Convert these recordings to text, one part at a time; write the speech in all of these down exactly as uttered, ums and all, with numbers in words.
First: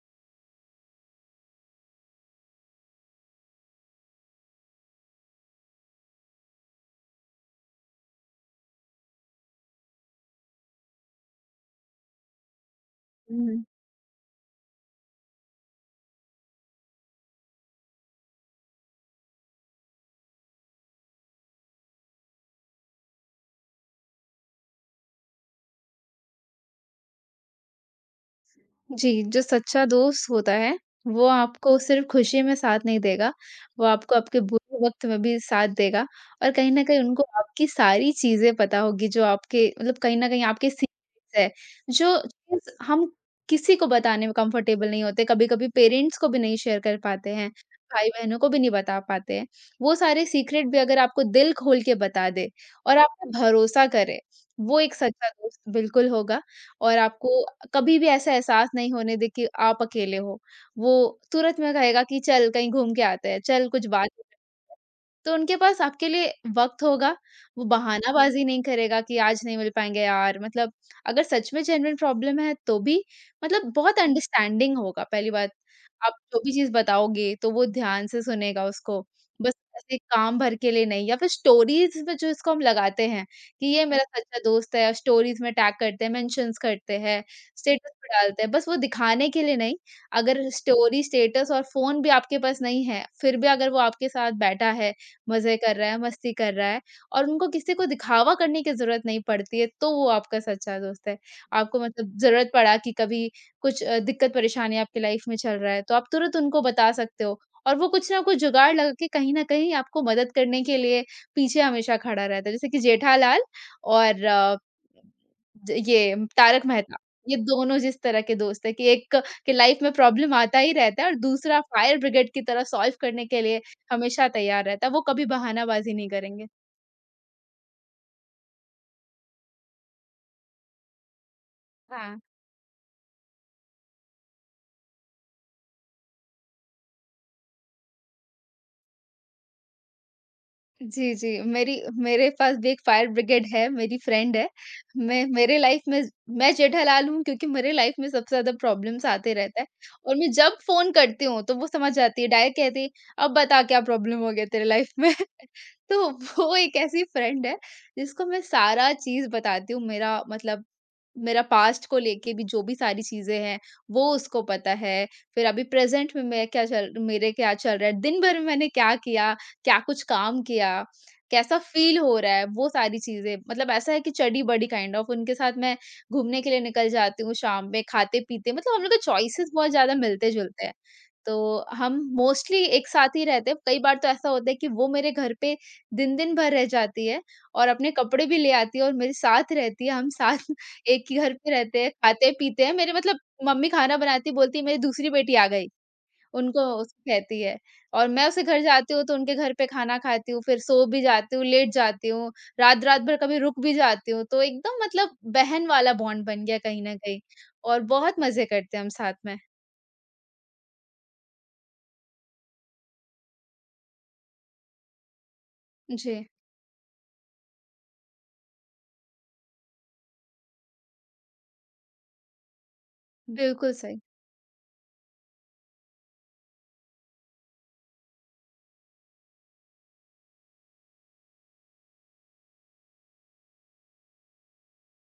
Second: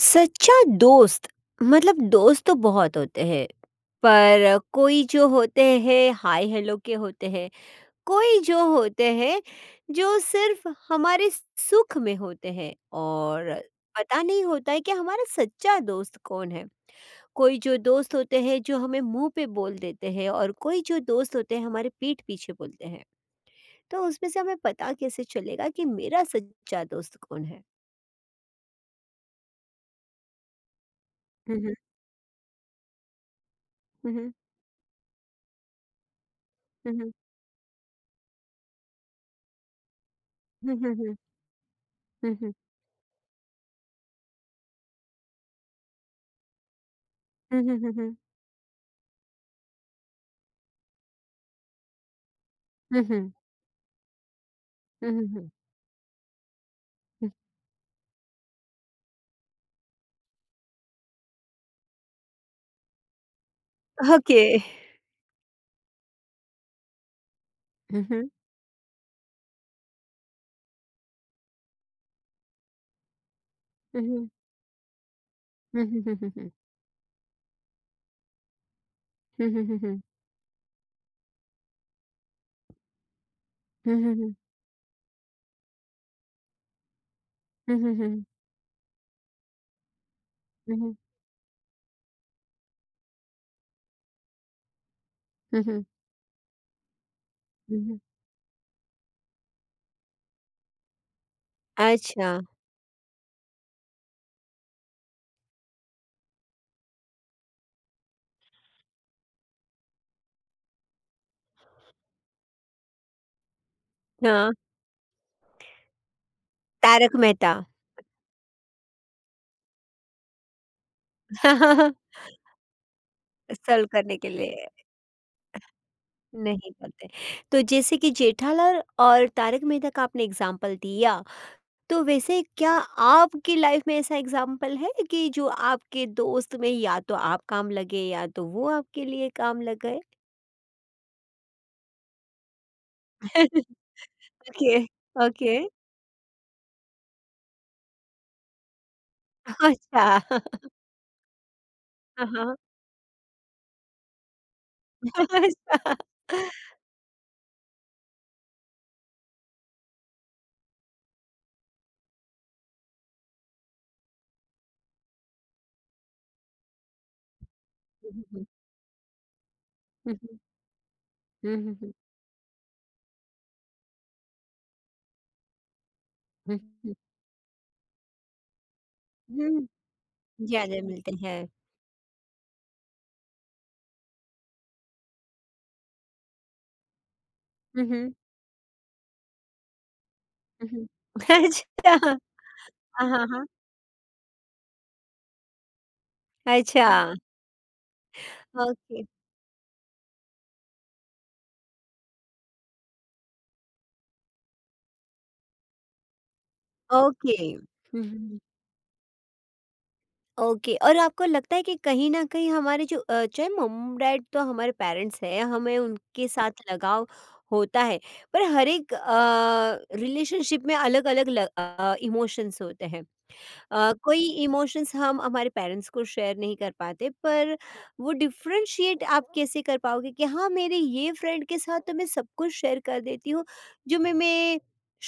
सच्चा दोस्त। मतलब दोस्त तो बहुत होते हैं, पर कोई जो होते हैं हाय हेलो के होते हैं, कोई जो होते हैं जो सिर्फ हमारे सुख में होते हैं, और हुँ। पता नहीं होता है कि हमारा सच्चा दोस्त कौन है। कोई जो दोस्त होते हैं जो हमें मुंह पे बोल देते हैं, और कोई जो दोस्त होते हैं हमारे पीठ पीछे बोलते हैं। तो उसमें से हमें पता कैसे चलेगा कि मेरा सच्चा दोस्त कौन है? जी, जो सच्चा दोस्त होता है, वो हम्म, आपको सिर्फ़ खुशी में साथ नहीं देगा, वो आपको हम्म, आपके बुरे वक़्त में भी साथ देगा। और कहीं न कहीं हम्म, उनको आपकी सारी चीज़ें पता होगी जो आपके मतलब कहीं न कहीं आपके हम्म, हम्म, हम्म, हम्म, सीक्रेट्स है, जो हम्म, हम्म। चीज़ हम किसी को बताने में कंफ़र्टेबल नहीं होते, कभी-कभी पेरेंट्स को भी नहीं शेयर कर पाते हैं, Hı hı, hı hı। भाई-बहनों को भी नहीं बता पाते हैं। वो सारे सीक्रेट भी अगर आपको दिल खोल के बता दे और Hı आप पे hı। भरोसा करे, वो एक Hı hı, सच्चा hı। दोस्त बिल्कुल होगा और Hı। आपको कभी भी ऐसा एहसास नहीं होने दे कि आप अकेले हो। वो तुरंत में कहेगा कि चल कहीं घूम के आते हैं, चल कुछ बात। Okay। तो उनके पास आपके लिए वक़्त होगा, वो हुँ। Hı hı। बहानाबाज़ी नहीं करेगा कि आज नहीं मिल पाएँगे यार, मतलब अगर सच में जेन्युइन प्रॉब्लम है तो भी मतलब बहुत Hı hı। अंडरस्टैंडिंग होगा पहली बात। Hı hı, आप hı hı, जो hı। भी चीज़ बताओगे तो वो ध्यान से सुनेगा उसको, Hı बस hı, hı ऐसे hı। काम भर के लिए नहीं या फिर स्टोरीज़ में जो इसको हम लगाते हैं कि ये हुँ। Hı मेरा hı, hı। सच्चा दोस्त है, स्टोरीज़ में टैग करते हैं, मेंशन्स करते हैं, Hı hı, स्टेटस पे hı। डालते हैं, बस वो दिखाने के लिए नहीं। अगर Hı hı। स्टोरी, स्टेटस और फ़ोन भी आपके पास नहीं है, फिर भी अगर वो आपके साथ बैठा है, मज़े Hı कर hı। रहा है, मस्ती कर रहा है और उनको किसी Hı को hı। दिखावा करने की ज़रूरत नहीं पड़ती है, तो वो आपका सच्चा दोस्त है। आपको मतलब अच्छा। ज़रूरत पड़ा कि कभी कुछ अ, दिक्कत-परेशानी आपकी लाइफ़ में चल रहा है, तो आप तुरंत उनको बता सकते हो और वो कुछ ना कुछ जुगाड़ लगा के कहीं न कहीं आपको मदद करने के लिए पीछे हमेशा खड़ा रहता है। जैसे कि जेठालाल और हाँ। अ, ज ये तारक मेहता, तारक ये मेहता। दोनों जिस तरह के दोस्त हैं कि एक के लाइफ़ में प्रॉब्लम आता ही रहता है और दूसरा फायर ब्रिगेड की तरह सॉल्व करने के लिए सॉल्व करने हमेशा के तैयार लिए। रहता है, वो कभी बहानाबाज़ी नहीं करेंगे। नहीं करते। तो जैसे कि जेठालाल और तारक मेहता का आपने एग्ज़ाम्पल दिया, तो हाँ। वैसे क्या आपकी लाइफ में ऐसा एग्ज़ाम्पल है कि जो आपके दोस्त में या तो आप काम लगे या तो वो आपके लिए काम लग गए? जी, जी। मेरी मेरे पास भी एक फायर ब्रिगेड है, मेरी फ्रेंड है। ओके। मैं ओके। मेरे लाइफ़ में मैं जेठालाल हूँ क्योंकि मेरे लाइफ़ में सबसे ज़्यादा प्रॉब्लम्स आते रहता है अच्छा। और मैं जब फ़ोन करती हूँ तो वो समझ जाती हाँ, है, डायरेक्ट हाँ। कहती है, "अब बता क्या प्रॉब्लम हो गया तेरे लाइफ़ में?" अच्छा। तो वो एक ऐसी फ्रेंड है जिसको मैं सारा चीज़ बताती हूँ, मेरा मतलब मेरा पास्ट को लेके भी जो भी सारी चीज़ें हैं, वो उसको पता है। फिर अभी प्रेज़ेंट में मैं क्या चल मेरे क्या चल रहा है, दिन हुँ, भर हुँ, में मैंने क्या किया, क्या कुछ हुँ। काम किया, हुँ, कैसा हुँ। हुँ, हुँ, हुँ। फ़ील हो रहा है, वो सारी चीज़ें। मतलब ऐसा है कि चटी-बटी काइंड ऑफ़ उनके साथ मैं घूमने के हुँ, लिए निकल हुँ। जाती हूँ शाम में, खाते-पीते मतलब हम लोग के चॉइसेस हुँ, बहुत ज़्यादा मिलते-जुलते हैं। ज़्यादा मिलते तो हैं। हम मोस्टली एक साथ ही रहते हैं। कई बार तो ऐसा होता है कि वो मेरे घर पे दिन-दिन भर रह जाती है और हुँ, अपने हुँ। कपड़े भी ले आती है और मेरे साथ रहती है। हम साथ हुँ, हुँ। एक ही घर पे रहते हैं, अच्छा। खाते-पीते हैं। मेरे हाँ, मतलब हाँ, हाँ। मम्मी खाना बनाती बोलती है मेरी दूसरी बेटी आ गई, उनको अच्छा। उसको कहती है। और मैं उसके घर जाती हूँ ओके। तो उनके घर पे खाना खाती हूँ, फिर सो भी जाती हूँ, लेट जाती हूँ, रात-रात भर कभी रुक भी जाती हूँ। तो एकदम मतलब बहन वाला बॉन्ड बन गया कहीं न कहीं ओके। और हुँ, बहुत हुँ। मज़े करते हैं हम साथ में। ओके। और आपको लगता है कि कहीं न कहीं हमारे जो, अ, चाहे मॉम-डैड तो हमारे पेरेंट्स हैं, हमें उनके जी, साथ लगाव होता है, पर हर एक अ, रिलेशनशिप में अलग-अलग ल अ, इमोशंस होते हैं। बिल्कुल अ, सही। कोई इमोशंस हम हमारे पेरेंट्स को शेयर नहीं कर पाते, पर वो डिफ्रेंशिएट आप कैसे कर पाओगे कि हाँ मेरे ये फ्रेंड के साथ तो मैं सब कुछ शेयर कर देती हूँ, जो मैं मैं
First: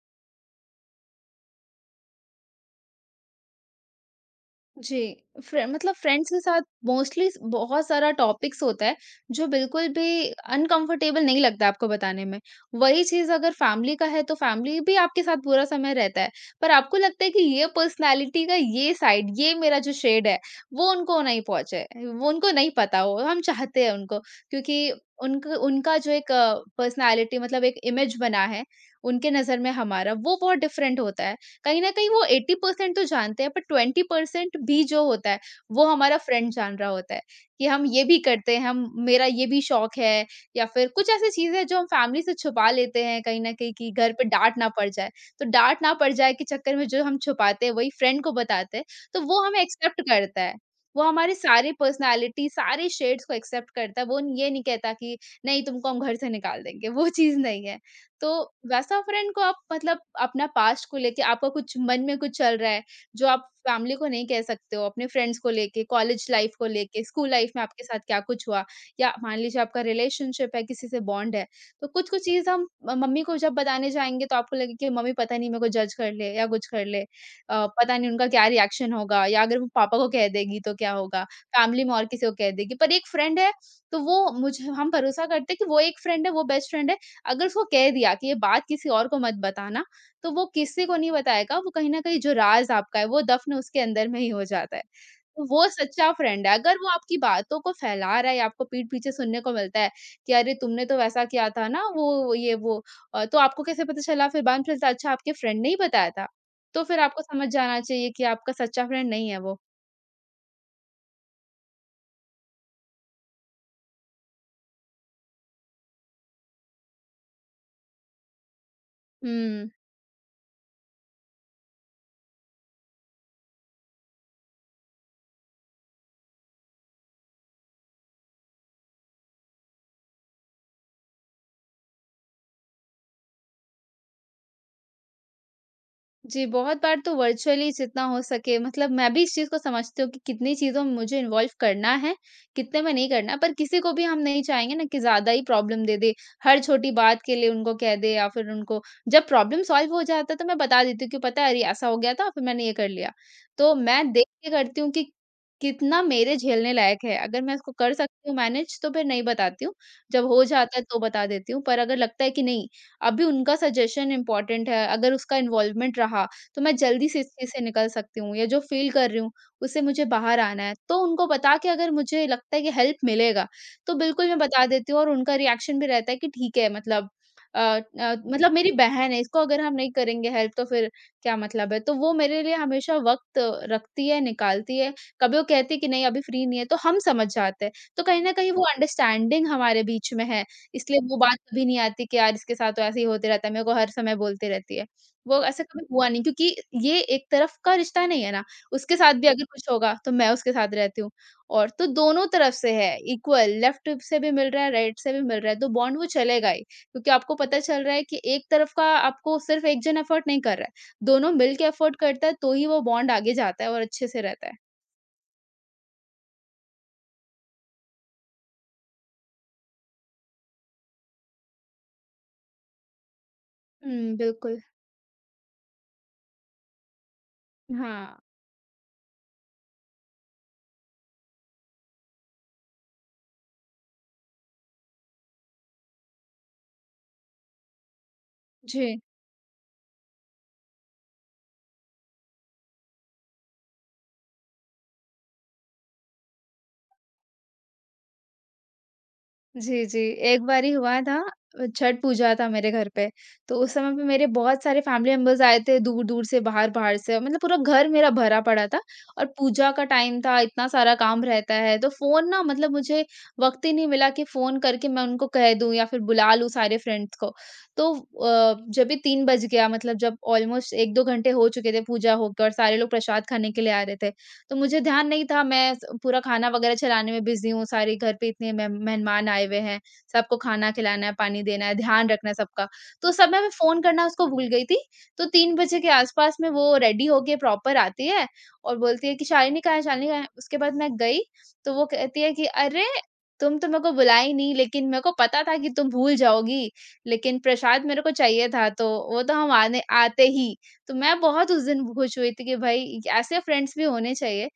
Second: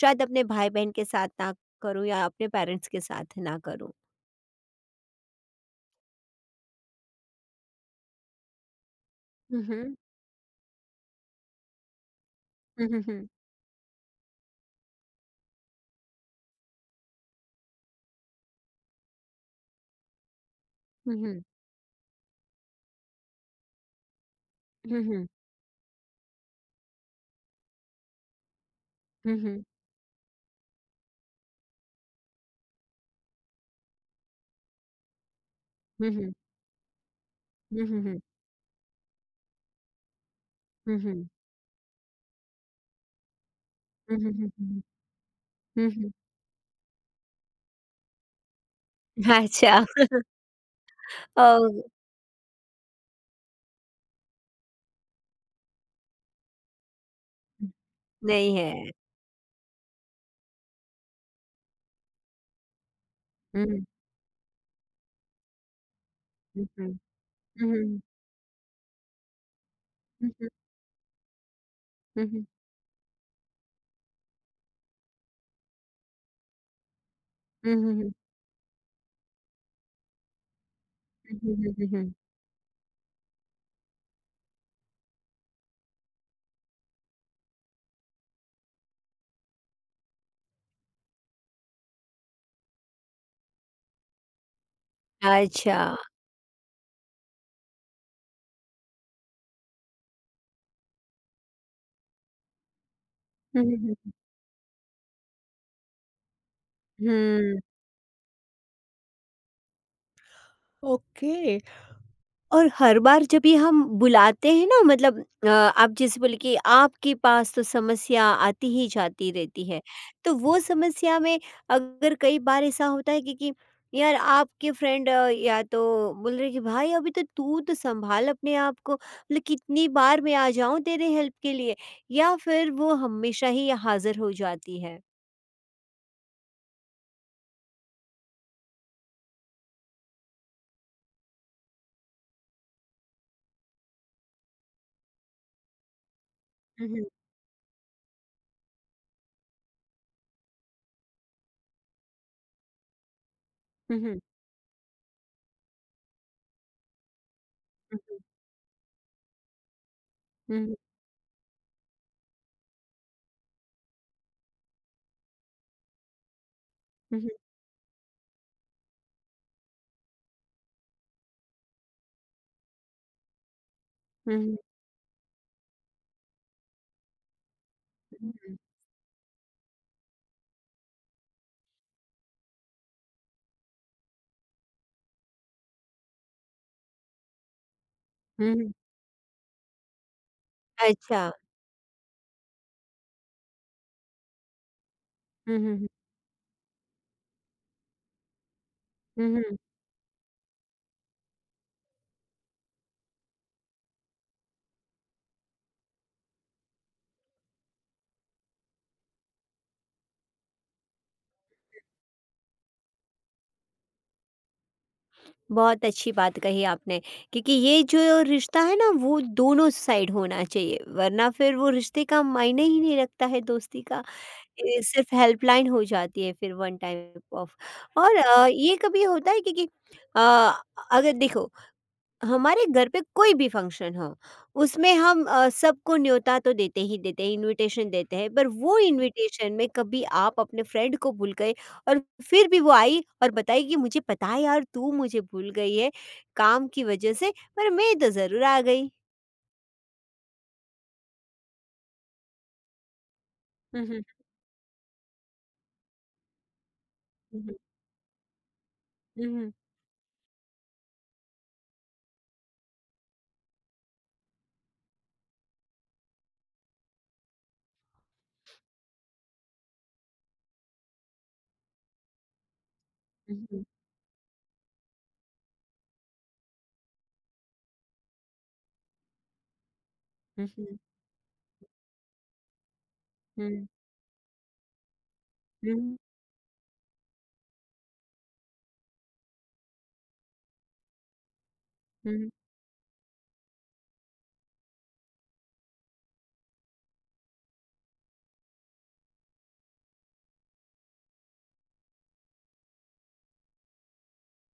शायद अपने भाई बहन के साथ ना करूँ या अपने पेरेंट्स के साथ ना करूँ। जी, फ्रे मतलब फ्रेंड्स के साथ मोस्टली बहुत सारा टॉपिक्स होता है, जो हम्म, बिल्कुल हम्म, भी अनकंफर्टेबल नहीं लगता आपको बताने में। वही हम्म, चीज़ अगर फैमिली का है, तो फैमिली भी आपके साथ पूरा समय रहता है, पर आपको लगता है कि ये पर्सनैलिटी का ये साइड, ये मेरा जो शेड है, वो उनको नहीं हम्म, पहुँचा है, वो उनको नहीं पता, वो हम चाहते हैं उनको। क्योंकि हम्म, हम्म, उनक उनका जो एक पर्सनैलिटी मतलब एक इमेज बना है, उनके नज़र में हमारा, वो बहुत डिफरेंट होता है। कहीं ना कहीं वो एटी परसेंट तो जानते हैं पर ट्वेंटी परसेंट भी जो होता है वो हमारा हम्म, फ्रेंड जान रहा होता है कि हम ये भी करते हैं, हम मेरा ये भी शौक है। या फिर कुछ हम्म, ऐसी चीजें हैं जो हम फैमिली से छुपा लेते हैं कहीं ना कहीं कि घर पे हम्म, डांट ना पड़ जाए, तो डांट ना हम्म। पड़ जाए के चक्कर में जो हम छुपाते हैं वही फ्रेंड को बताते हैं। तो वो हमें अच्छा। एक्सेप्ट करता है, वो हमारे सारे ओ। पर्सनालिटी सारे शेड्स को एक्सेप्ट करता है। वो ये नहीं कहता कि नहीं तुमको हम घर से निकाल देंगे, वो चीज नहीं है। तो नहीं है। वैसा फ्रेंड को आप मतलब अपना पास्ट को लेके आपका कुछ मन में कुछ चल रहा है, जो आप हम्म, फैमिली को नहीं कह सकते हो, अपने फ्रेंड्स को लेके, कॉलेज लाइफ को हम्म, लेके, स्कूल लाइफ में हम्म, आपके साथ हम्म, क्या कुछ हुआ, या मान लीजिए आपका हम्म, रिलेशनशिप है, किसी से बॉन्ड है। तो कुछ-कुछ हम्म, चीज़ हम म मम्मी को जब बताने जाएँगे तो आपको लगेगा कि मम्मी पता नहीं मेरे को जज कर ले या कुछ कर ले। अ, पता नहीं हम्म, उनका क्या रिएक्शन होगा या अगर वो पापा को कह देगी तो क्या होगा, फैमिली में और हम्म। किसी को कह देगी। पर एक फ्रेंड है, तो वो मुझे हम भरोसा करते हैं कि वो एक फ्रेंड है, वो बेस्ट फ्रेंड है, अगर उसको कह दिया कि ये बात किसी और को मत बताना, तो वो किसी को नहीं बताएगा, वो कहीं न कहीं जो राज़ आपका है, वो दफ़न उसके अंदर में ही हो जाता है। तो वो अच्छा। सच्चा फ्रेंड है। अगर वो आपकी बातों को फैला रहा है या आपको पीठ पीछे सुनने को मिलता है कि अरे, तुमने तो वैसा किया था ना, वो ये वो अ, तो आपको हुँ, कैसे पता हुँ, चला? फिर बाद में पता चलता अच्छा आपके फ्रेंड ने ही बताया था, तो फिर हुँ, आपको समझ हुँ। जाना चाहिए कि आपका सच्चा फ्रेंड नहीं है वो। और हर बार जब ये हम बुलाते हैं ना, मतलब अ, आप जैसे बोले कि आपके पास तो समस्या आती ही जाती रहती हुँ। है। तो वो समस्या में, अगर कई बार ऐसा होता है कि कि यार आपके फ्रेंड या तो बोल रहे हैं कि भाई अभी तो तू तो सँभाल अपने आप को, मतलब कितनी बार मैं आ जाऊँ तेरे हेल्प के लिए? या फिर वो हमेशा ही हाज़िर हो जाती है? जी, बहुत बार तो वर्चुअली जितना हो सके मतलब मैं भी इस चीज़ को समझती हूँ कि कितनी चीज़ों में मुझे इन्वॉल्व करना है, कितने में नहीं करना। पर किसी को भी हम नहीं चाहेंगे ना कि ज़्यादा ही प्रॉब्लम दे दे, हर हुँ, छोटी हुँ। बात के लिए उनको कह दे या फिर उनको। जब प्रॉब्लम सॉल्व हो जाता है तो मैं बता देती हूँ कि पता है अरे ऐसा हो गया था फिर मैंने ये कर लिया। तो हुँ, मैं हुँ। देख के करती हूँ कि कितना मेरे झेलने लायक है, अगर मैं इसको कर सकती हूँ मैनेज तो फिर नहीं बताती हूँ, जब हो हुँ, हुँ। जाता है तो बता देती हूँ। पर अगर लगता है कि नहीं अभी उनका सजेशन इम्पोर्टेंट है, अगर उसका इन्वॉल्वमेंट रहा, तो मैं जल्दी से हुँ, इस हुँ। चीज़ से निकल सकती हूँ या जो फ़ील कर रही हूँ, उससे मुझे बाहर आना है। तो उनको बता के अगर मुझे लगता है कि हेल्प मिलेगा, तो बिल्कुल हुँ, मैं हुँ। बता देती हूँ और उनका रिएक्शन भी रहता है कि ठीक है, मतलब अ अ, हुँ, मतलब हुँ। मेरी बहन है, इसको अगर हम नहीं करेंगे हेल्प तो फिर क्या मतलब है? तो वो मेरे लिए हमेशा वक़्त रखती है, निकालती है। कभी वो कहती है कि नहीं अभी फ्री नहीं है, तो हम समझ जाते हैं। तो कहीं न कहीं हुँ, वो हुँ। अंडरस्टैंडिंग हमारे बीच में है। इसलिए वो अच्छा। बात कभी नहीं आती कि यार इसके साथ तो ऐसे ही होते रहता है, मेरे को हर समय बोलती रहती है। वो हुँ, ऐसा हुँ, कभी हुँ। हुआ नहीं क्योंकि ये एक तरफ का रिश्ता नहीं है ना, उसके साथ भी हुँ, अगर हुँ। कुछ होगा तो मैं उसके साथ रहती हूँ और तो दोनों तरफ से है, इक्वल लेफ्ट से भी मिल रहा है, राइट से भी मिल रहा है, तो बॉन्ड वो चलेगा ही। क्योंकि आपको पता चल रहा है कि एक तरफ का आपको सिर्फ़ एक जन एफ़र्ट नहीं कर रहा है, दोनों मिल के एफ़र्ट करता है तो ही वो बॉन्ड आगे जाता है और अच्छे से रहता है। बहुत अच्छी बात कही आपने, क्योंकि ये जो रिश्ता है ना वो दोनों साइड होना चाहिए, वरना फिर वो रिश्ते का मायने ही नहीं रखता है दोस्ती का। हुँ, बिल्कुल। ये सिर्फ हेल्पलाइन हो जाती है फिर, वन टाइम ऑफ। और हाँ, अ, ये कभी होता है, क्योंकि अ, अगर देखो हमारे घर पे कोई भी फंक्शन हो, उसमें हम अ, सबको न्योता तो देते ही देते हैं, इनविटेशन देते हैं, पर वो जी। इनविटेशन में कभी आप अपने फ्रेंड को भूल गए, और फिर भी वो आई और बताई कि मुझे पता है यार तू मुझे भूल गई है काम की वजह से, पर मैं तो ज़रूर आ गई। जी, जी। एक बारी हुआ था, अ, छठ पूजा था मेरे घर पे, तो उस हुँ, समय पे हुँ, मेरे बहुत सारे फैमिली मेंबर्स आए थे दूर-दूर से, बाहर-बाहर से, मतलब हुँ, हुँ, पूरा घर मेरा भरा पड़ा था और हुँ, पूजा का टाइम था, इतना सारा काम रहता है, तो फ़ोन ना मतलब मुझे वक़्त ही नहीं मिला कि फ़ोन करके मैं उनको कह दूँ या फिर बुला लूँ सारे फ्रेंड्स को। तो अ, जब भी तीन बज गया मतलब जब ऑलमोस्ट एक दो घंटे हो चुके थे पूजा होकर, सारे लोग प्रसाद खाने के हुँ, लिए आ रहे थे। तो मुझे ध्यान नहीं था, मैं स पूरा खाना वगैरह चलाने में बिज़ी हूँ, सारे घर पे इतने मेह मेहमान आए हुए हैं, सबको खाना हुँ, खिलाना है, पानी देना है, ध्यान रखना है सबका। तो उस समय मैं हुँ, फ़ोन करना उसको भूल गई थी, तो तीन बजे के हुँ, आस-पास में वो रेडी होके प्रॉपर आती है और बोलती है कि "शालिनी कहाँ है? शालिनी कहाँ है?" उसके बाद मैं गई। तो वो कहती हुँ। है कि "अरे! तुम तो मेरे को बुलाया ही नहीं, लेकिन मेरे को पता था कि तुम भूल जाओगी, लेकिन प्रसाद मेरे को चाहिए था, तो वो तो हम आने आते ही।" तो मैं बहुत उस दिन खुश हुई थी कि भाई ऐसे फ्रेंड्स भी होने चाहिए,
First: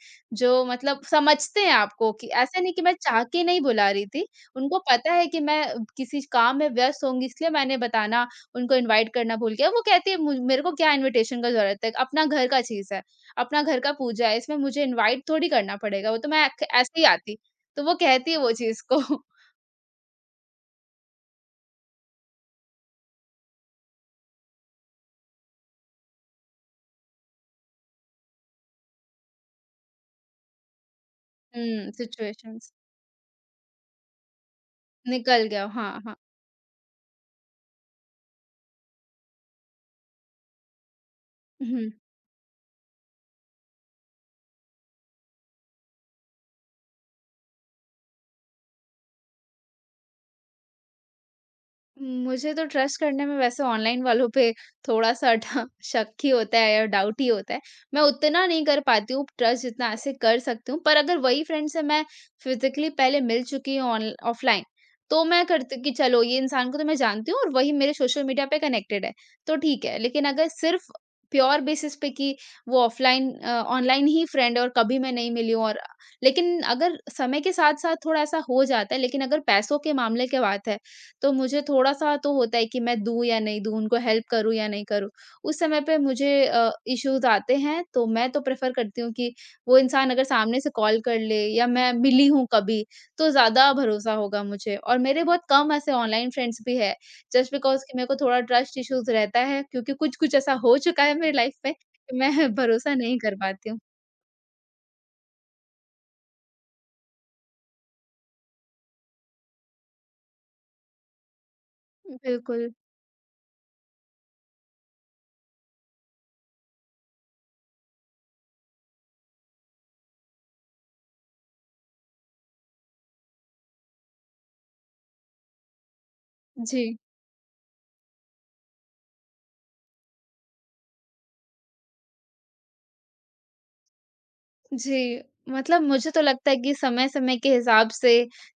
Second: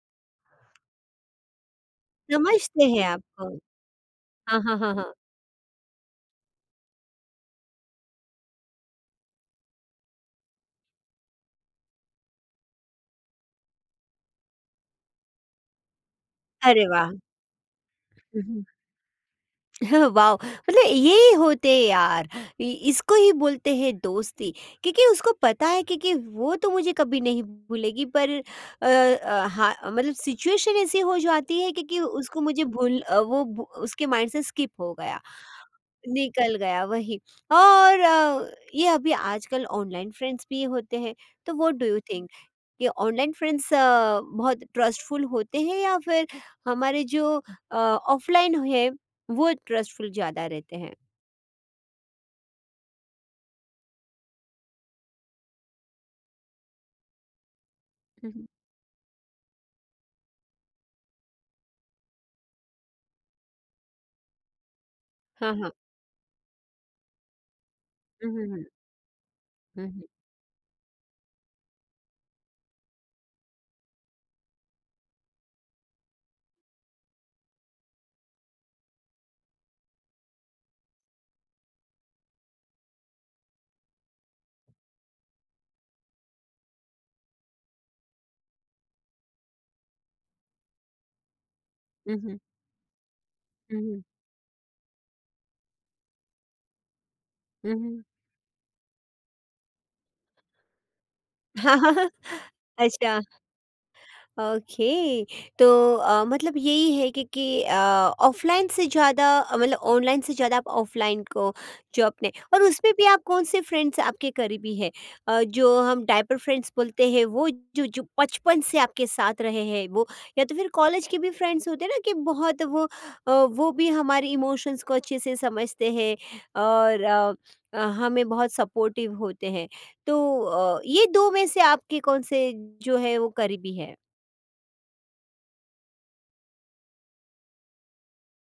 जो मतलब समझते हैं आपको, कि ऐसा नहीं कि समझते मैं हैं चाह के आपको। नहीं बुला रही थी। हाँ, उनको हाँ, हाँ, पता हाँ। है कि मैं किसी काम में व्यस्त होंगी, इसलिए मैंने बताना उनको इनवाइट करना भूल गया। वो कहती है, मुझ मेरे को क्या इनविटेशन का ज़रूरत है? अपना घर का चीज़ है, अपना घर का पूजा है, इसमें मुझे इनवाइट थोड़ी करना पड़ेगा, वो तो मैं ख अरे ऐसे ही वाह! आती। तो वो कहती है वो चीज़ को। वाओ! मतलब यही होते हैं यार, इ इसको ही बोलते हैं दोस्ती। क्योंकि उसको पता है, क्योंकि वो तो मुझे कभी नहीं भूलेगी, पर अ अ, हाँ मतलब सिचुएशन ऐसी हो जाती है, हुँ, क्योंकि उसको मुझे सिचुएशंस भूल अ, वो भू उसके माइंड से स्किप हो गया, निकल गया। हाँ, हाँ। निकल गया वही। और अ, ये अभी आजकल ऑनलाइन फ्रेंड्स भी होते हैं, तो what do hmm. You think? ये ऑनलाइन फ्रेंड्स अ, बहुत ट्रस्टफुल होते हैं या फिर हमारे जो ऑफलाइन है वो ट्रस्टफुल ज़्यादा रहते हैं? मुझे तो ट्रस्ट करने में वैसे ऑनलाइन वालों पे थोड़ा-सा डा शक ही होता है या डाउट ही होता है। मैं हुँ, उतना हुँ। नहीं कर पाती हूँ ट्रस्ट, जितना ऐसे कर सकती हूँ। पर अगर वही फ्रेंड से मैं फिज़िकली पहले मिल चुकी हूँ ऑन ऑफ़लाइन, तो मैं हाँ, हाँ। करती हूँ कि चलो ये इंसान को तो मैं जानती हूँ, और वही मेरे सोशल हुँ, मीडिया हुँ, पे हुँ। कनेक्टेड है, तो ठीक हुँ, है। हुँ। लेकिन अगर सिर्फ़ प्योर बेसिस पे कि वो ऑफ़लाइन अ, ऑनलाइन ही फ्रेंड है और कभी मैं नहीं मिली हूँ, और लेकिन अगर समय के साथ-साथ थोड़ा ऐसा हो जाता है, लेकिन अगर पैसों के मामले की बात है, तो मुझे थोड़ा-सा तो होता है कि मैं दूँ या नहीं दूँ, उनको हेल्प करूँ या नहीं करूँ। उस समय पे मुझे अ, इश्यूज़ आते हैं, तो मैं तो प्रेफ़र करती हूँ कि वो इंसान अगर सामने से कॉल कर ले या मैं हुँ, मिली हुँ। हूँ कभी, तो ज़्यादा हुँ, भरोसा होगा मुझे। और मेरे बहुत कम ऐसे ऑनलाइन फ्रेंड्स भी हैं, जस्ट बिकॉज़ कि हुँ। मेरे को थोड़ा ट्रस्ट इश्यूज़ रहता है, क्योंकि कुछ-कुछ ऐसा हो चुका है मेरी लाइफ़ में, हाँ, हाँ। कि मैं भरोसा नहीं अच्छा। कर पाती हूँ। ओके। तो अ, मतलब यही है कि कि अ, ऑफ़लाइन से ज़्यादा, अ, मतलब ऑनलाइन से ज़्यादा आप ऑफ़लाइन को जो अपने, और बिल्कुल। उसमें भी आप कौन से फ्रेंड्स आपके करीबी हैं, अ, जो हम डायपर फ्रेंड्स बोलते हैं वो, जो जो बचपन से आपके साथ रहे हैं वो, या तो फिर कॉलेज के भी फ्रेंड्स होते हैं ना कि बहुत वो, अ, वो भी हमारे इमोशंस को अच्छे से समझते हैं, जी। और अ, अ, हमें बहुत सपोर्टिव होते हैं, तो अ, ये दो में से आपके कौन से जो है वो करीबी है? जी, मतलब मुझे तो लगता है कि समय-समय के हिसाब से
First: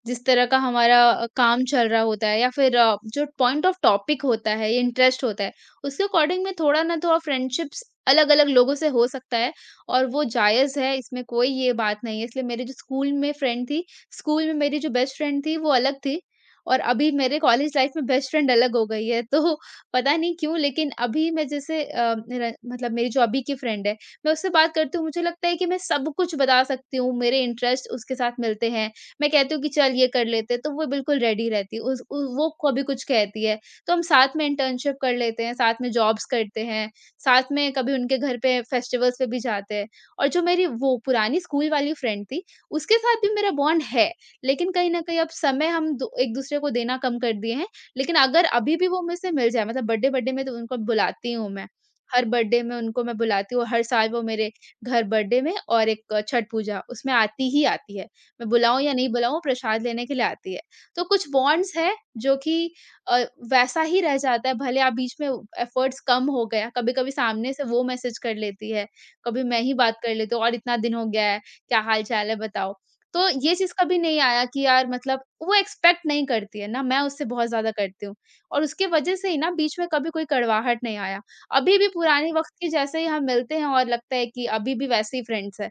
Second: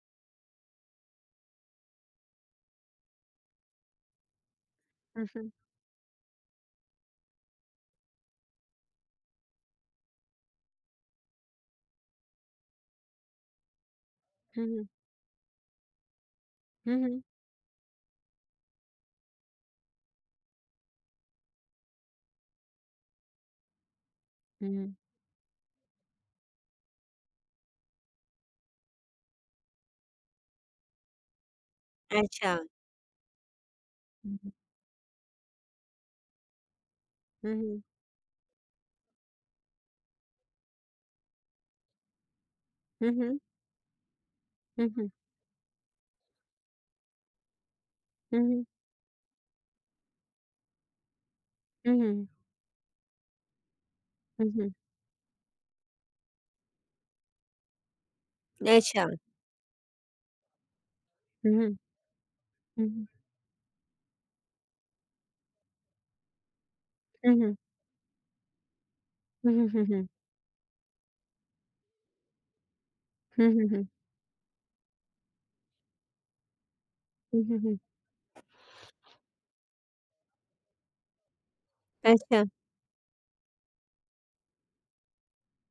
जिस तरह का हमारा अ, काम चल रहा होता है, या फिर अ, जो पॉइंट ऑफ टॉपिक होता है, इंटरेस्ट हुँ, होता हुँ। है, उसके अकॉर्डिंग में थोड़ा ना थोड़ा फ्रेंडशिप्स अलग-अलग लोगों से हो सकता है, और वो जायज़ है, इसमें कोई ये बात नहीं है। इसलिए मेरे जो स्कूल में फ्रेंड थी, स्कूल में हुँ, मेरी हुँ। जो बेस्ट फ्रेंड थी, वो अलग थी, और हुँ, अभी हुँ। मेरे कॉलेज लाइफ में बेस्ट फ्रेंड अलग हो गई है। तो पता नहीं क्यों, लेकिन अभी मैं जैसे अ, मेरा मतलब मेरी जो अभी की फ्रेंड है, मैं उससे हुँ। बात हुँ, करती हूँ, मुझे लगता है कि मैं सब कुछ बता सकती हूँ, मेरे इंटरेस्ट उसके साथ मिलते हैं। मैं कहती हूँ कि चल ये कर लेते हैं, तो वो बिल्कुल रेडी रहती है। उस उ वो अच्छा। कभी कुछ कहती है, तो हम साथ हुँ, में हुँ। इंटर्नशिप कर लेते हैं, साथ में जॉब्स करते हैं, साथ हुँ, में हुँ, कभी उनके घर पे फेस्टिवल्स पे भी जाते हैं। और जो मेरी वो पुरानी स्कूल वाली फ्रेंड थी, उसके हुँ। साथ भी हुँ, मेरा बॉन्ड है, लेकिन हुँ। कहीं न हुँ, कहीं अब समय हम दो एक-दूसरे को देना कम कर दिए हैं। लेकिन हुँ। अगर हुँ, अभी भी वो मुझसे मिल जाए, मतलब बर्थडे-वर्थडे में तो उनको बुलाती हूँ मैं। हुँ। हर हुँ, बर्थडे में उनको मैं बुलाती हूँ, हर साल वो मेरे हुँ, हुँ। घर बर्थडे में, और एक अ, छठ पूजा उसमें आती ही आती है। मैं बुलाऊँ या अच्छा। नहीं बुलाऊँ, प्रसाद लेने के लिए आती है। तो कुछ हुँ, बॉन्ड्स हुँ। हैं जो कि हुँ, हुँ। अ, वैसा ही रह जाता है, भले आप बीच में एफर्ट्स कम हो गया, कभी-कभी हुँ, सामने हुँ। से वो मैसेज कर लेती है, कभी हुँ, मैं हुँ, ही हुँ, बात हुँ। कर लेती हूँ और इतना दिन हो गया है, क्या हाल-चाल है बताओ? तो हुँ, ये हुँ, चीज़ हुँ। कभी नहीं आया कि यार, मतलब वो एक्सपेक्ट नहीं करती है ना, मैं उससे हुँ, बहुत हुँ, ज़्यादा हुँ। करती हूँ, और उसके वजह से ही ना बीच में कभी कोई कड़वाहट नहीं आया। अभी भी पुराने अच्छा, वक़्त के जैसे ही हम मिलते हैं, और लगता है कि अभी भी वैसे ही फ्रेंड्स हैं।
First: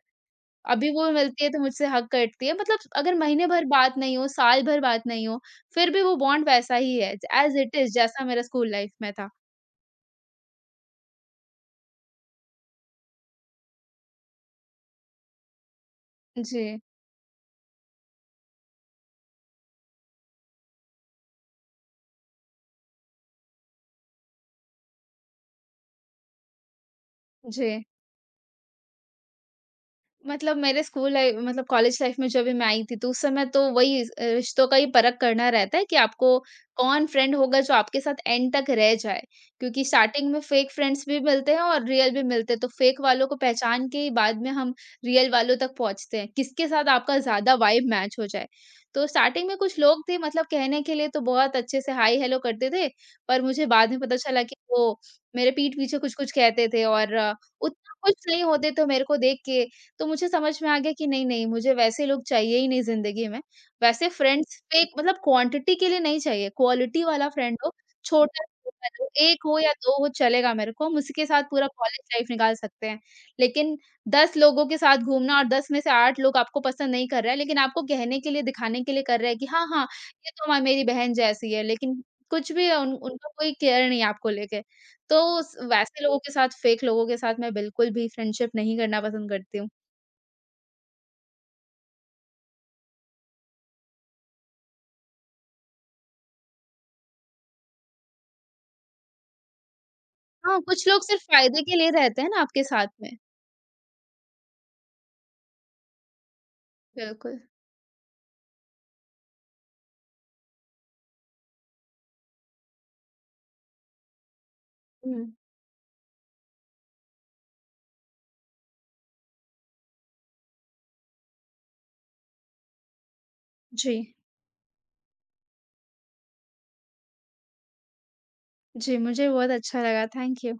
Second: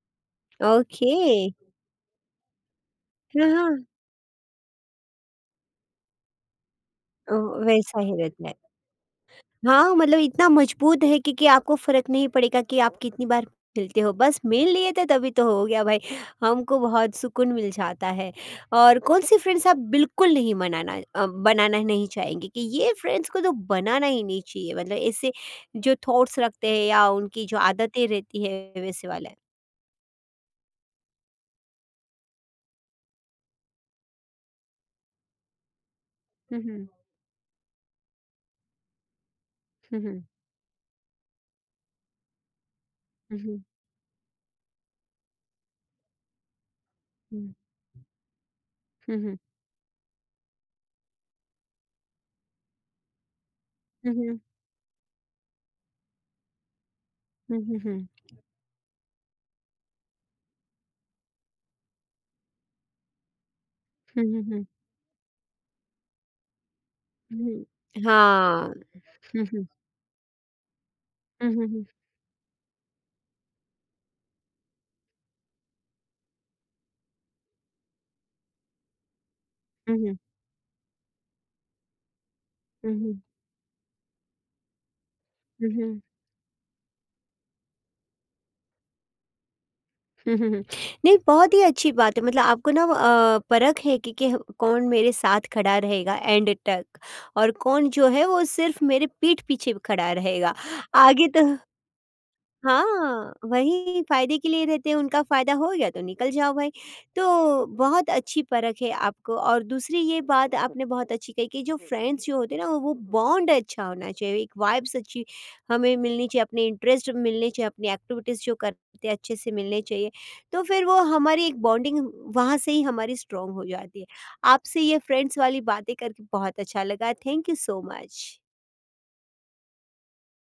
अभी वो ओके। मिलती है तो मुझसे हग करती है, मतलब अगर महीने हाँ, भर हाँ। बात नहीं हो, साल भर बात नहीं हो, फिर भी वो बॉन्ड वैसा ही है, ओ। एज़ इट इज़, वैसा ही जैसा मेरा रहता है। स्कूल लाइफ में था। हाँ, मतलब इतना मजबूत है कि, कि आपको फ़र्क नहीं पड़ेगा कि आप कितनी बार मिलते हो, बस मिल लिए थे तभी तो हो गया भाई, जी, हमको बहुत सुकून मिल जाता है। और कौन-सी फ्रेंड्स आप बिल्कुल नहीं मनाना अ, बनाना नहीं चाहेंगे कि ये फ्रेंड्स को तो बनाना ही नहीं चाहिए, मतलब ऐसे जो थॉट्स रखते हैं या उनकी जो जी। आदतें रहती है वैसे वाला? मतलब मेरे स्कूल लाइफ, मतलब कॉलेज लाइफ में जब भी मैं आई थी, तो उस समय तो वही अ, रिश्तों का ही परख करना रहता है कि आपको हुँ, हुँ। कौन फ्रेंड होगा जो आपके साथ एंड तक रह जाए, क्योंकि हुँ, हुँ। स्टार्टिंग में फेक फ्रेंड्स भी मिलते हैं और रियल भी मिलते हैं, तो फेक वालों को हुँ, हुँ। पहचान के ही बाद में हम रियल वालों तक पहुंचते हैं, किसके साथ आपका ज्यादा हुँ। वाइब मैच हो जाए। तो हुँ, हुँ। स्टार्टिंग में कुछ लोग थे, मतलब कहने के लिए तो बहुत अच्छे से हाय हेलो करते थे, पर मुझे बाद में हुँ, पता हुँ। चला कि वो मेरे पीठ पीछे कुछ कुछ कहते थे, और अ, हुँ, हुँ, उतना हुँ। कुछ नहीं होते तो मेरे को देख के। तो मुझे समझ में आ गया कि नहीं-नहीं, मुझे वैसे लोग चाहिए ही नहीं ज़िंदगी में। वैसे हुँ, हुँ, फ्रेंड्स हुँ। फेक, मतलब क्वांटिटी के लिए नहीं चाहिए, क्वालिटी वाला फ्रेंड हुँ। हो, छोटा हाँ। सा हो, एक हुँ, हो हुँ। या दो हो, चलेगा मेरे को, हम उसी के साथ हुँ, पूरा हुँ, हुँ। कॉलेज लाइफ निकाल सकते हैं। लेकिन दस लोगों के साथ घूमना, और दस में से आठ लोग आपको पसंद नहीं कर रहे हैं, लेकिन आपको कहने के लिए, दिखाने के लिए कर रहे हैं कि हाँ, हाँ, हुँ, हुँ। ये तो हमा मेरी बहन जैसी है, लेकिन कुछ भी हुँ, उन हुँ। उनका कोई केयर नहीं है आपको लेके। तो स हुँ, हुँ। वैसे लोगों के साथ, फेक लोगों के साथ मैं बिल्कुल भी फ्रेंडशिप नहीं करना पसंद करती हूँ। हुँ, हुँ, हुँ। नहीं, बहुत ही अच्छी बात है, मतलब आपको ना अ, परख है कि कि ह कौन मेरे साथ खड़ा रहेगा एंड तक, और कौन जो है वो सिर्फ़ मेरे पीठ पीछे खड़ा रहेगा। हाँ, कुछ लोग सिर्फ़ आगे तो, फ़ायदे के लिए रहते हैं ना आपके साथ में। हाँ, वही फ़ायदे के लिए रहते हैं, उनका फ़ायदा हो गया तो निकल जाओ भाई। बिल्कुल। तो बहुत अच्छी परख है आपको, और दूसरी ये बात आपने बहुत अच्छी कही कि जो फ्रेंड्स जो होते हैं ना, वो बॉन्ड अच्छा होना चाहिए, एक वाइब्स हुँ, अच्छी हमें मिलनी चाहिए, अपने इंटरेस्ट मिलने चाहिए, अपनी एक्टिविटीज़ जो करते हैं अच्छे से मिलने चाहिए। तो फिर वो हमारी एक बॉन्डिंग वहाँ से ही हमारी स्ट्रॉन्ग हो जाती है। जी। आपसे ये फ्रेंड्स वाली बातें करके बहुत अच्छा लगा। Thank you so much. जी, मुझे बहुत अच्छा लगा, थैंक यू।